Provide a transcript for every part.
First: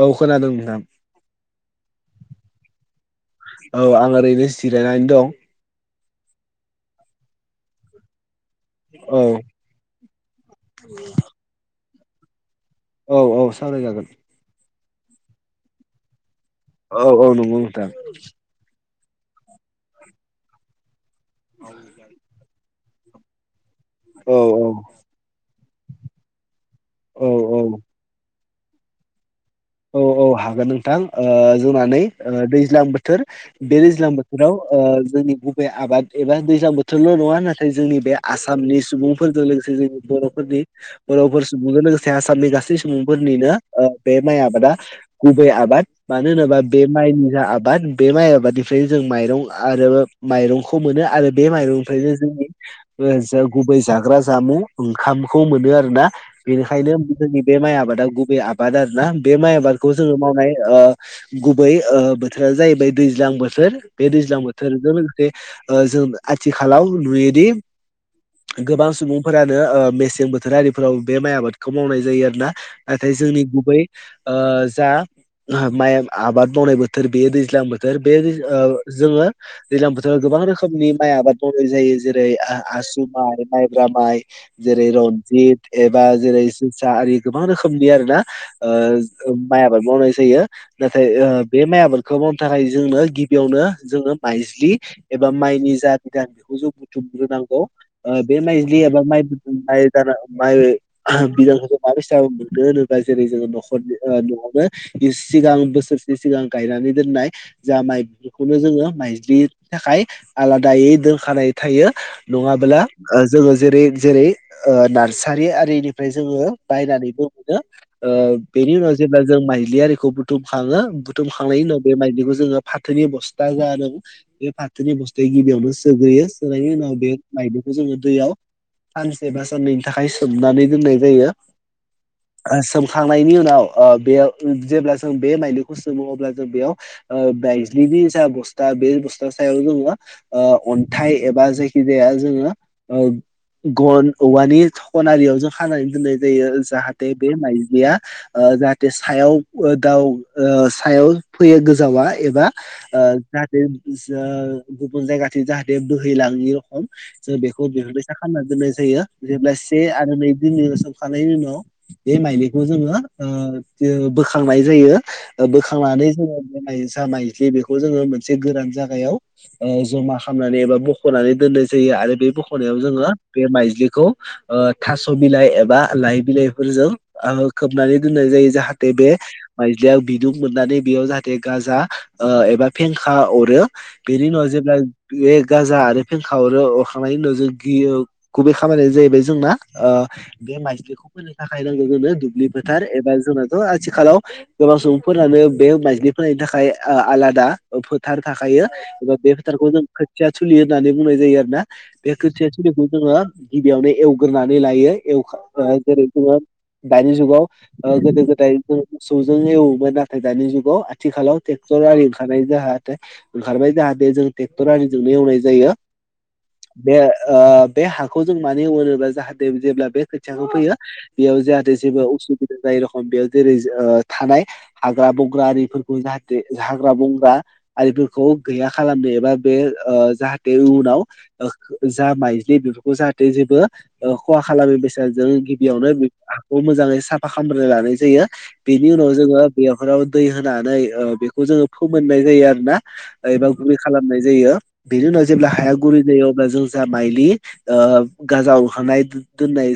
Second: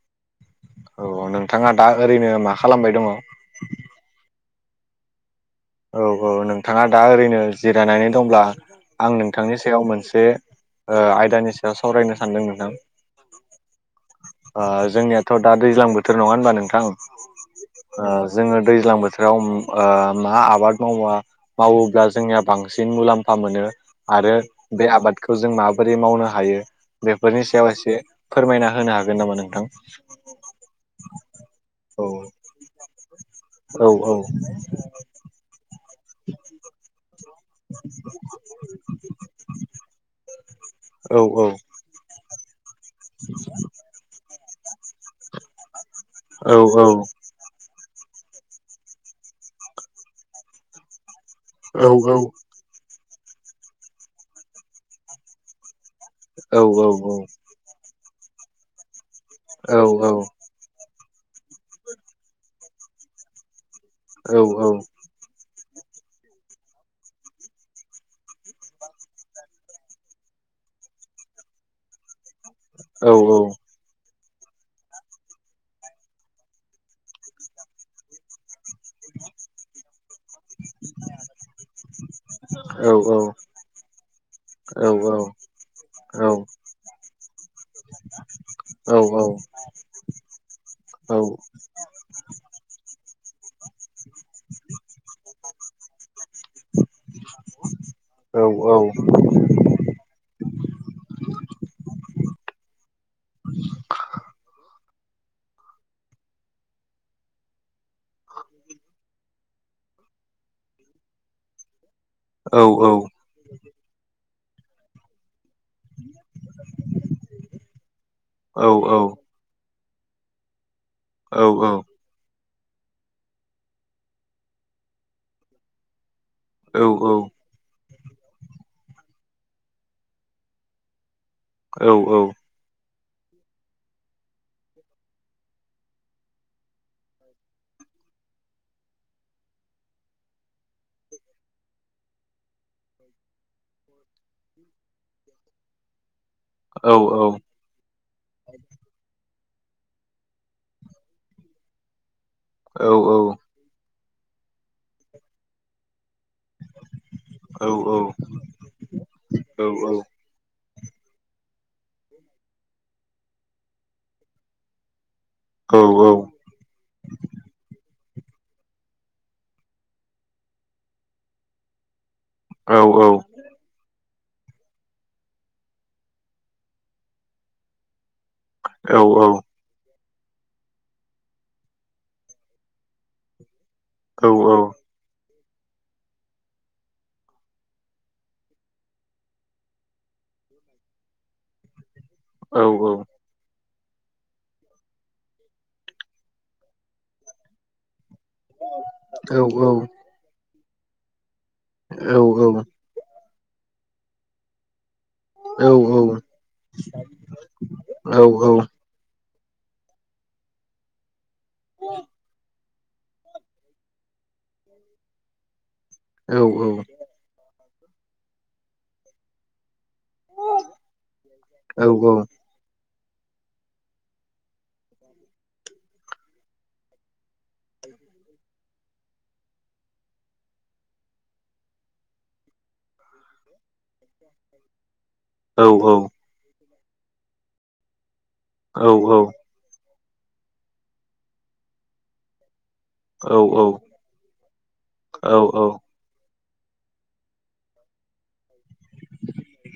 औ नोंथां औ नोंथाङा दा ओरैनो मा खालामबाय दङ। औ आं ओरैनो जिरायनानै दं। औ औ नोंथाङा दा ओरैनो जिरायनानै दंब्ला आं औ नोंथांनि सायाव मोनसे आयदानि सायाव सावरायनो सानदों नोंथां। औ औ सावरायजागोन। जोंनियाथ' दा दैज्लां बोथोर नङा होनबा नोंथां औ औ नंगौ नोंथां जोङो दैज्लां बोथोर बोोराव मा आबाद मावा मावोब्ला जोंनिया बांसिन मुलाम्फा मोनो। आरो औ बे औ आबादखौ जों माबोरै मावनो हायो औ बेफोरनि औ सायाव एसे फोरमायना होनो हागोन नामा नोंथां ह नोंथां औ दैज्लां बोथोर बे औ दैजां औ बोथोराव ओ बे आबाद एबाुइसाम बोथोरल' नङा नाथाय जोंनि बे आसामनि सुबुंफोरजों लोगोसे जोंनि बर'फोरनि औ बर'फोर औ सुबुंजों लोगोसे आसाम आसाम आसामनि गासै सुबुंफोरनिनो बे माइ आबादा गुबै आबाद मानो औ होनोबा बे माइनि जा आबाद बे माइ आबादनिफ्रायनो जों माइरं आरो माइरंखौ मोनो आरो बे माइरंनिफ्रायनो औ जोंनि जा गुबै जाग्रा जामुं ओंखामखौ मोनो आरो ा औ औ बेनिखायनो औ जोंनि बे माइ आबादा गुबै आबाद आरोना बे माइ आबादखौ जोङो मावनाय गुबै बोथोरा जाहैबाय दैज्लां बोथोर बे दैज्लां बोथोरजों लोगोसे जों आथिखालाव नुयोदि गोबां सुबुंफोरानो मेसें बोथोर आरिफोराव बे माइ आबादखौ मावनाय जायो आरो ना नाथाय जोंनि गुबै ओ जा माइ आबाद मावनाय बोथोर बे दैज्लां बोथोर बे ओ जोङो दैज्लां बोथोराव गोबां रोखोमनि माइ आबाद मावनाय जायो जेरै आसु माइ माइब्रा माइ जेरै रनजित एबा जेरै जोसा आरि गोबां रोखोमनि आरोना माइ आबाद मावनाय जायो नाथाय बे माइ आबादखौ मावनो थाखाय जों गिबियावनो जोङो माइज्लि एबा माइनि जा दान बेखौ जों बुथुमग्रोनांगौ बे माइज्लि एबा माइ माइ जाना माइ बिदांखौ जों माबायस मोनो होनोब्ला जेरै जोङो न'खरनि न'आवनो सिगां बोसोरसे सिगां गायनानै दोननाय जा माइ बेफोरखौनो जोङो माइज्लि नि थाखाय आलादायै दोनखानाय थायो नङाब्ला जोङो जेरै जेरै नारसारि आरो नि जो बायनानै मोन बेनि उनाव जेब्ला जों माइज्लि आरिखौ बुथुम खाङो बुथुमखांनायनि उनाव बे माइज्लिखौ जोङो फाथोनि बस्था जादों बे फाथोनि बस्थाया गिबियावनो सोग्रोयो होनायनि उनाव बे मायदखौ जोङो दैयाव सानसे बा साननैनि थाखाय सोमनानै दोननाय जायो औ औ खांनायनि उनाव बेयाव जेब्ला जों बे माइदिखौ सोमो अब्ला जों बेयाव माइज्लि नों जा बस्था बे बस्था सायाव जोङो अन्थाइ एबा जायखि जाया जोङो गन औवानि थखनारियाव जों खानानै दोननाय जायो जाहाथे बे माइजया जाहाथे सायाव दाउ ओ सायाव फैयो गोजावा एबा ओ जाहाथे ज गुबुन जायगाथिं जाहाथे बोहैला ङै रखम जे बेखौ बेफोर बायसा खालामना दोननाय जायो जेब्ला से आरो नै खाननैनि उनाव बे माइलिखौ जोङो बोखांनाय जायो बोखांनानै जोङो जा मायलि बेखौ जोङो मोन से गोरान जायाव जमा खालामनानै एबा बखनानै दोननाय जायो आरो बे बखनायाव जोङो बे माइजलिखौ थास बिलाइ एबा लाइ बिलाइफोरजों खोबनानै दोननाय जायो जाहाथे बे माइज्लिया बिदुं मोननानै बेयाव जाहाथे गाजा एबा फेंखा अरो बेनि उनाव जेब्ला एग गाजा आरो फेंखा अरो अरखांनायनि उनाव जों गियो गुबै खामानियानो जाहैबाय जोंना बे माइज्लिखौ फोनो थाखाया नांगौ जोंनो दुब्लि फोथार एबा जोंना आथिखालाव गोबां सुबुंफोरानो बे माइज्लि फनायनि थाखाय आलादा फोथार थाखायो एबा बे फोथारखौ जों खोथिया थिलि होननानै बुंनाय जायो आरो ना बे खोथिया सलिखौ जोङो गिबियावनो एवग्रोनानै लायो जेरै जोङो दानि जुगाव गोदो गोदाय जों गोलजों एवोमोन नाथाय दानि जुगाव आथिखालाव ट्रेक्टर आरि ओंखारनाय जाहा ओंखारबाय जाहा बे जों ट्रेक्टर आरिजोंनो एवनाय जायो बे ओ बे हाखौ जों मानि एवो होनोब्ला जाहाथे जेब्ला बे खोथियाखौ फोयो बेयाव जाहाथे जेबो उसुबिदा जाया बे रखम बे जेरै थानाय हाग्रा बंग्रा आरिफोरखौ जाहाथे हाग्रा बंग्रा आरिफोरखौ गैया खालामनो एबा बे जाहाथे उनाव जा माइज्लि बे बेखौ जाहाथे जेबो खहा खालामै बायसा जों गिबियावनो हाखौ मोजाङै साफा खालामग्रोनानै लानाय जायो बेनि उनाव जोङो बेयाव फोराव दै होनानै बेखौ जोङो फोमोननाय जायो आरोना एबा गुरै खालामनाय जायो बिनि उनाव जेब्ला हाया गुरै जायो जों जा माइलि गाजाखांनाय दोननाय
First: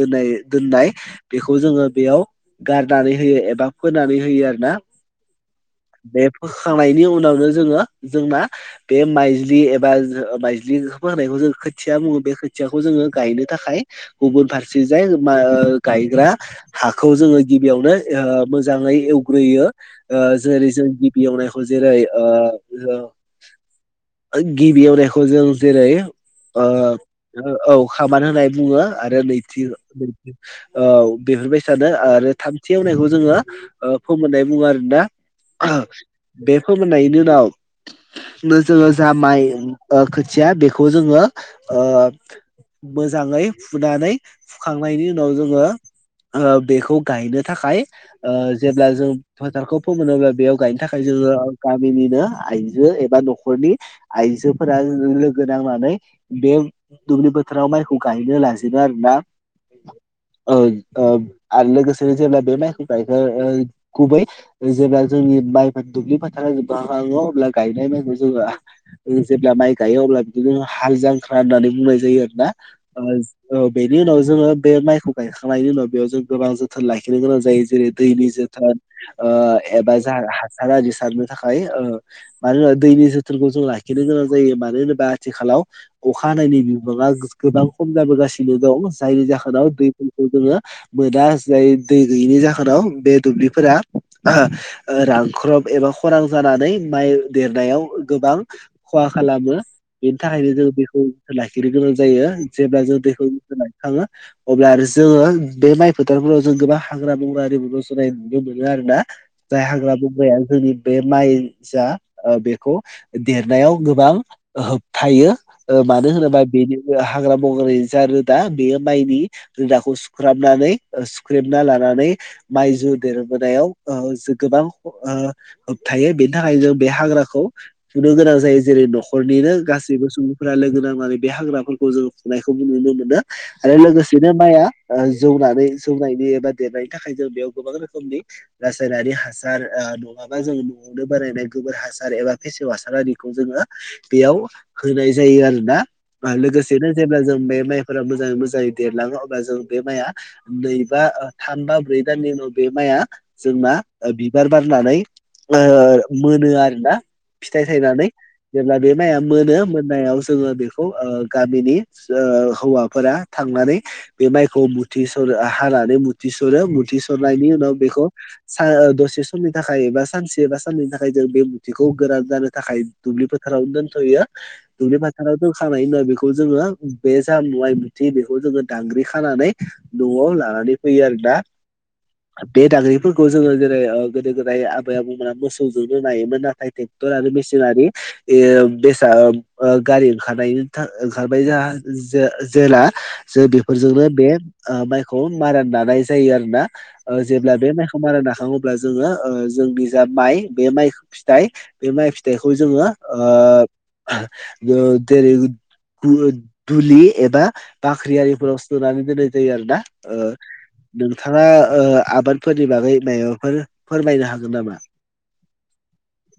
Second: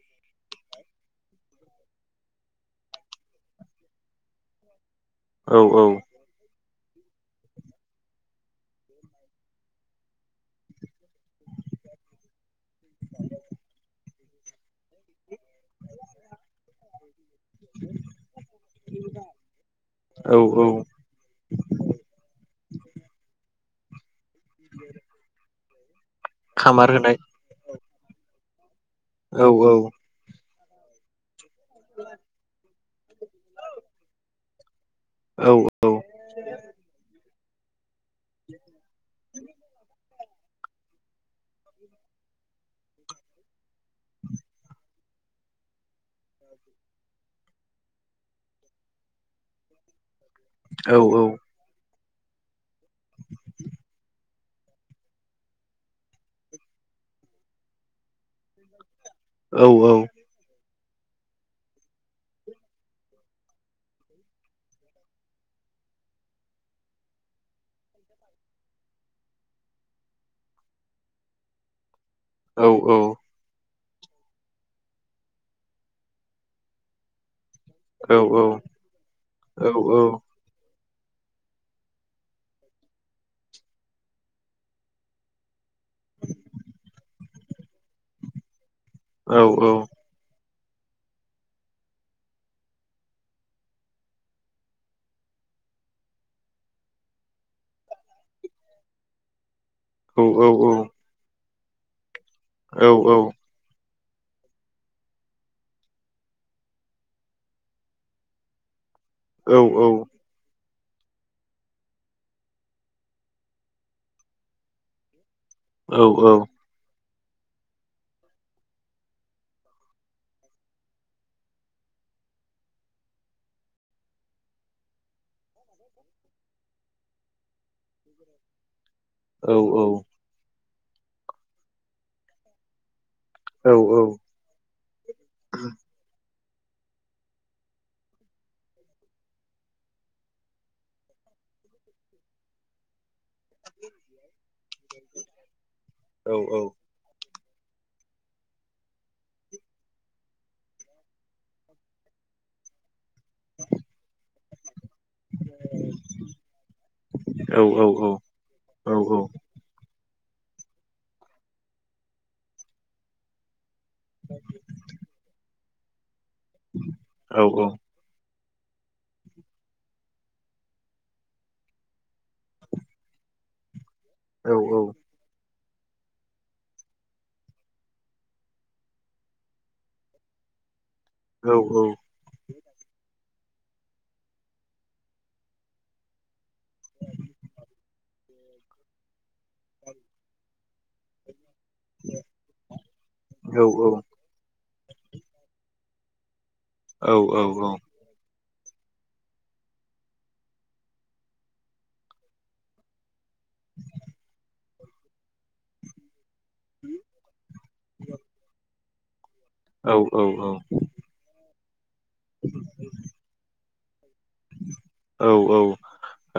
दोननाय दोननाय बेखौ जोङो बेयाव गारनानै होयो एबा फोनानै होयो आरोना औ औ फोखांनायनि उनावनो जोङो जोंना बे माइज्लि एबा माइज्लि फोनायखौ जों खोथिया बुङो बे खोथियाखौ जोङो गायनो थाखाय गुबुन फारसे जाय मा ओ गायग्रा हाखौ जोङो गिबियावनो मोजाङै एवग्रोयो जेरै जों गिबि एवनायखौ जेरै औ गिबि एवनायखौ जों जेरै औ खामानि होनना बुङो। आरो नैथि ओ बेफोरबाय सानो आरो थाम वनायखौ जोङो फोमोननाय बुङो आरोना बे फोमोननायनि उनाव नोसो जा माइ ओ खो खथिया बेखौ जोङो मोजाङै फुनानै फुखांनायनि उनाव जोङो बेखौ गायनो थाखाय जेब्ला जों फोथारखौ फोमोनोब्ला बेयाव गायनो थाखाय जोङो गामिनि आइजो एबा न'खरनि आइजोफोरा लोगो नांनानै बे दुब्लि बोथोराव माइखौ गायनो लाजोबो आरो ना। औ औ औ आरो लोगोसेनो जेब्ला बे माइखौ गायखो गुबै जेब्ला जोंनि माइफोर दुब्लिफोर फोारा जाङो अब्ला गायनाय माइखौ जोङो जेब्ला माइ गायो अब्ला बिदिनो हाल जां ख्रा होननानै बुंनाय जायो आरोना। बेनि उनाव जोङो बे माइ खौ गायखांनायनि उनाव बेयाव जों गोबां जोथोन लाखिनो गोनां जायो। जेरै दैनि जोथोन एबा हासार आरि सारनो थाखाय मानो होनोबा दैनि जोथोनखौ जों लाखिनो गोनां जायो मानो होनोबा आथिखालाव अखा हानायनि बिबाङा गोबां खम जाबोगासिनो दं जायनि जाहोनाव दै मोना जाय दै गैनि जाहोनाव बे दुब्लिफोरा ओ रान ख्रब एबा खरां जानानै माइ देरनायाव गोबां खहा खालामो। बेनि थाखायनो जोङो दैखौ जोथोन लाखिनो गोनां जायो जेब्ला जों दैखौ जोथोन लाखिखाङो। अब्ला आरो जोङो बे माइ फोथारफोराव जों गोबां हाग्रा बंग्रा आरओि रज'नाय नुनो मोनो आरो ना। जाय हाग्रा बबाया जोंनि बे माइ जा बेखौ देरनायाव गोबां होबथायो। मानो होनोबा बेनि हाग्रा बंग्रानि जा रोदा बेयो माइनि जों दाखौ सुख्राबनानै सुख्रेमना लानानै माइ जु देरबोनायाव गोबां थायो। बेनि थाखायनो जों बे हाग्राखौ फुनो गोनां जायो। जेरै न' हरनिनो गासैबो सुबुंफोरा लोगो नांनानै बे हाग्राफोरखौ जों खुंनायखौबो नुनो मोनो। औ औ बिनो माइया जौनानै जौनायनि एबा देरनायनि थाखाय जों बेयाव गोबां रोखोमनि रायारि हासार नङाबा जों न'आवनो बानायायनाय गोबोर हासार एबा फेसेव हासार आरिखौ जोङो बेयाव होनाय जायो आरोना। लोगोसेनो जेब्ला जों बे माइफोरा मोजाङै मोजाङै देरलाङो अब्ला जों बे माइआ नैबा थाम बा ब्रै दाननि उनाव बे माइआ जोंना ओ बिबार बारनानै ओ मोनो आरो ना फिथाइ सायनानै जेब्ला बे माइआ मोनो मोननायाव जोङो बेखौ गामिनि हौवाफोरा थांनानै बे माइखौ मुथि सरो हानानै मुथि सरो मुथि सरनायनि उनाव बेखौ स दसे समनि थाखाय एबा सानसे एबा साननैनि थाखाय जों बे मुथिखौ गोरान जानो थाखाय दुब्लि फोथाराव दोन थायो दुब्लि फोथाराव फोखांनाय उनाव बेखौ जोङो बे जामु थि बेखौ जोङो दांग्रि खानानै न'आव लानानै फैयो आरो दा बे दागै खौ जोङो जेरै गोदो गोदाय आबै आबौमोना मोसौजोंनो नायोमोन। नाथाय ट्रेक्टर आरो मेसिनारि बेस गारि ओंखारनायनि ओंखारबाय जों जेला जों बेफोरजोंनो बे माइखौ मारा लानाय जायो आरो ना? ओ जेब्ला बे माइखौ मारा नाखाङो अब्ला जोङो ओ जोंनि जा माइ बे माइ फिथाइ बे माइ फिथाइखौ जोङो ओ ओ जेरै [unintelligible] दुलि एबा बाख्रिआरिफोराव सोनानै दोननाय जायो आरोना ओ नोंथाङा ओ आबादफोरनि बागै मायबाफोर औ औ ओ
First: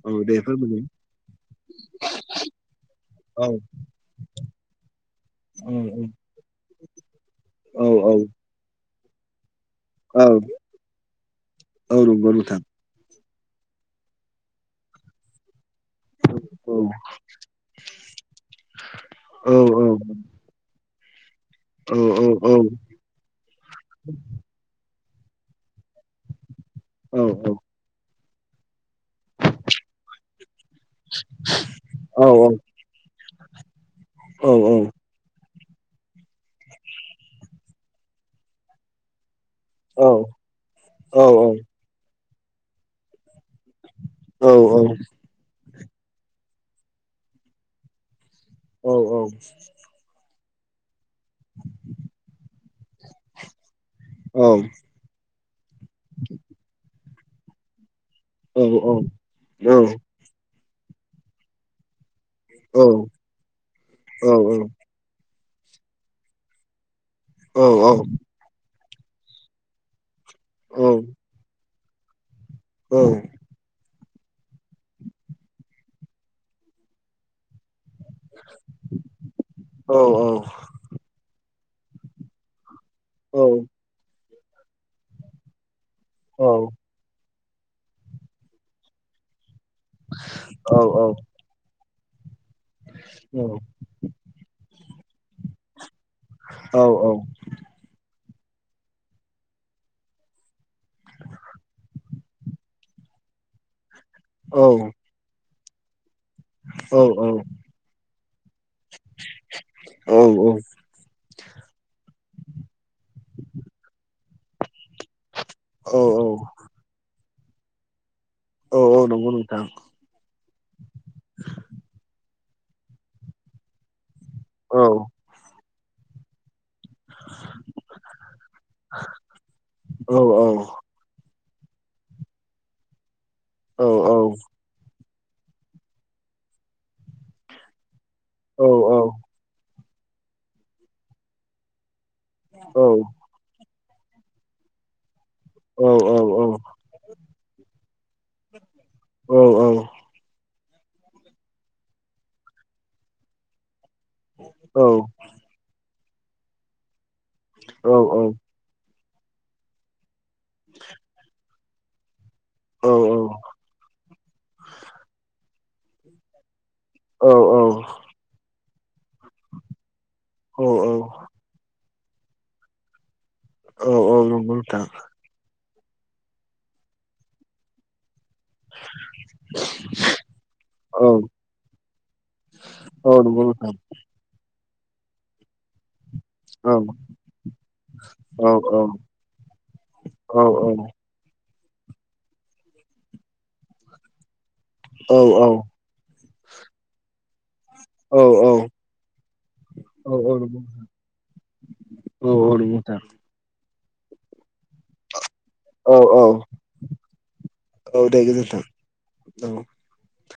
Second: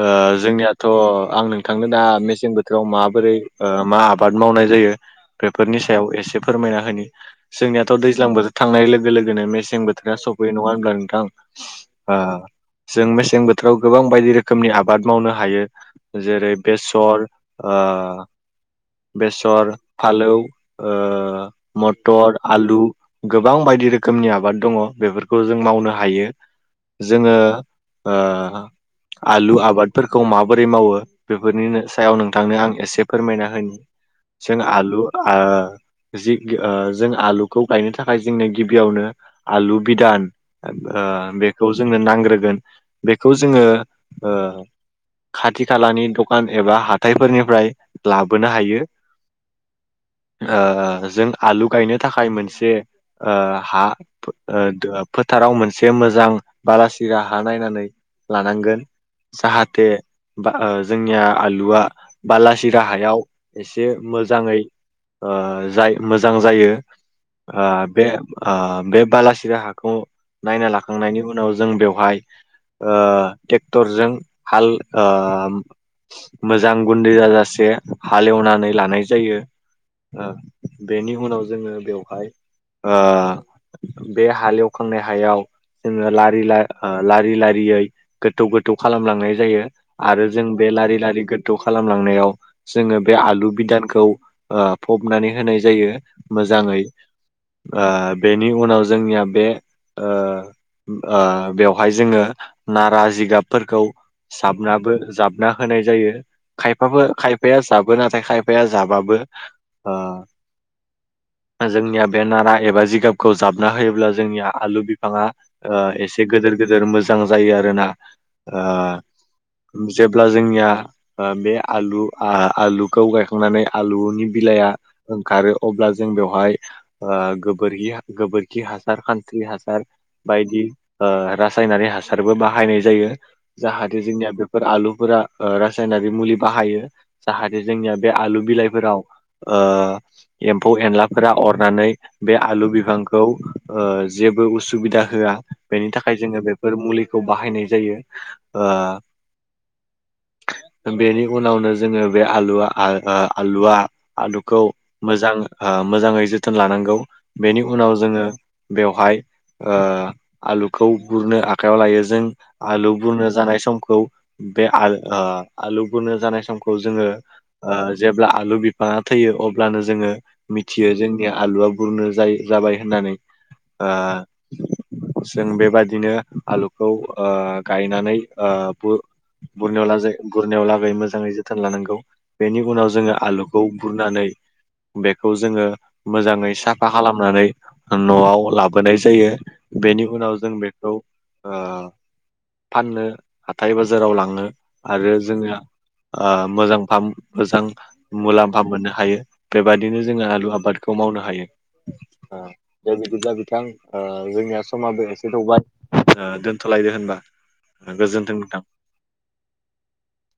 औ दे जोंनियाथ' फोरमायलाय आं नोंथांनो दा मेसें बोथोराव माबोरै औ मा आबाद मावनाय जायो जायो औ बेफोरनि सायाव एसे फोरमायना होनि औ जोंनियाथ' औ दैज्लां बोथोर थांनाय लोगो लोगोनो मेस मसें बोथोरा औ सौफैयो नङा होनोमब्ला नोंथां औ नंगौ नोंथां ओ जों मेसें बोथोराव गोबां बायदि रोखोमनि आबाद मावनो हायो जेरै औ बेसर ओ औ बेसर औ फालौ ओ औ औ मटर औ आलु गोबां बायदि रोखोमनि आबाद दङ बेफोरखौ जों मावनो हायो औ जोङो ओ आलु आबादफोरखौ माबोरै मावो बेफोरनि सायाव नोंथांनो आं एसे फोरमायना होनि जों आलु आ जि गि ओ जों आलुखौ गायनो थाखाय जोंनो गिबियावनो आलु बिदान ओ बेखौ जोंनो नांग्रोगोन बेखौ जोङो ओ खाथि खालानि दखान एबा हाथायफोरनिफ्राय लाबो बोनो हायो औ औ ओ जों आलु गायनो थाखाय मोनसे ओ हा [unintelligible] फोथाराव मोनसे मोजां बलासि सिरा नायनानै लानांगोन जाहाथे बा ओ जोंनिया आलुआ बालासिरा हायाव एसे मोजाङै ओ जाय मोजां जायो ओ बे ओ बे बालासिरा हाखौ नायना लाखांनायनि उनाव जों बेवहाय ओ ट्रेक्टरजों हाल ओ मोजां गुन्दै जाजासे हालेवनानै लानाय जायो बेनि उनाव जोङो बेवहाय ओ औ बे हालेवखांनाय हायाव जोङो लारि ला ओ लारि लारियै गोथौ गोथौ खालामलांनाय जायो आरो जों बे लारि लारि गोथौ खालामलांनायाव जोङो बे आलु बिदानखौ फबनानै होनाय जायो मोजाङै ओ बेनि उनाव जोंनिया बे ओ ओ बेव फाय जोङो नारा जिगाबफोरखौ साबनाबो जाबना होनाय जायो खायफाबो खायफाया जाबो नाथाय खायफाया जाबाबो ओ जोंनिया बे नारा एबा जिगाबखौ जाबना होयोब्ला जोंनिया आलु बिफाङा ओ एसे गोदोर गोदोर मोजां जायो आरोना नंगौ नोंथां जेब्ला जोंनिया बे आलु आ आलुखौ गायखांनानै आलुनि बिलाइआ औ ओंखारो अब्ला जों बेवहाय ओ गोबोरखि गोबोरखि हासार खानस्रि हासार बायदि ओ रायनारि हासारबो बाहायनाय जायो औ जाहाथे जोंनिया बेफोर आलुफोरा ओ रासायनारि मुलि बाहायो जाहाथे जोंनिया बे आलु बिलाइफोराव ओ एम्फौ एनलाफोरा अरनानै बे आलु बिफांखौ ओ जेबो उसुबिदा होआ बेनि थाखाय जो बेफोर मचलिखौ बाहायनाय जायो ओ बेनि उनावनो जोङो बे आलुआ [unintelligible] आलुआ आलुखौ मोजां मोजाङै जोथोन लानांगौ बेनि उनाव जोङो बेवहाय आलुखौ गुरनो आखाइायाव लायो जों आलु बुरनो जानाय समखौ बे आल आलु बुरो जानाय समखौ जोङो जेब्ला आलु मा थैयो अब्लानो जोङो मिथियो जोंनि आलुआ बुरनो ज जाबाय होननानै जों बेबादि बिदिनो आलुखौ गायनानै ब गुरनायाव ला गुरनायाव लागै मोजाङै जोथोन लानांगौ बेनि उनाव जोङो आलुखौ गुरनानै बेखौ जोङो मोजाङै साफा खालामनानै न'आव लाबोनाय जायो बेनि उनाव जों बे फाननो हाथथाय बाजाराव लाङो आरो जोंना मोजां फाह मोजां मुलाम्फा मोननो हायो बेबायाददिनो जोङो आलु आबादखौ मावनो हायो द बिदिब्ला बिथां जोंनिया समाबो एसे थौबाय दोनथ'लायदो होनबा गोजोन्थों नोंथां औ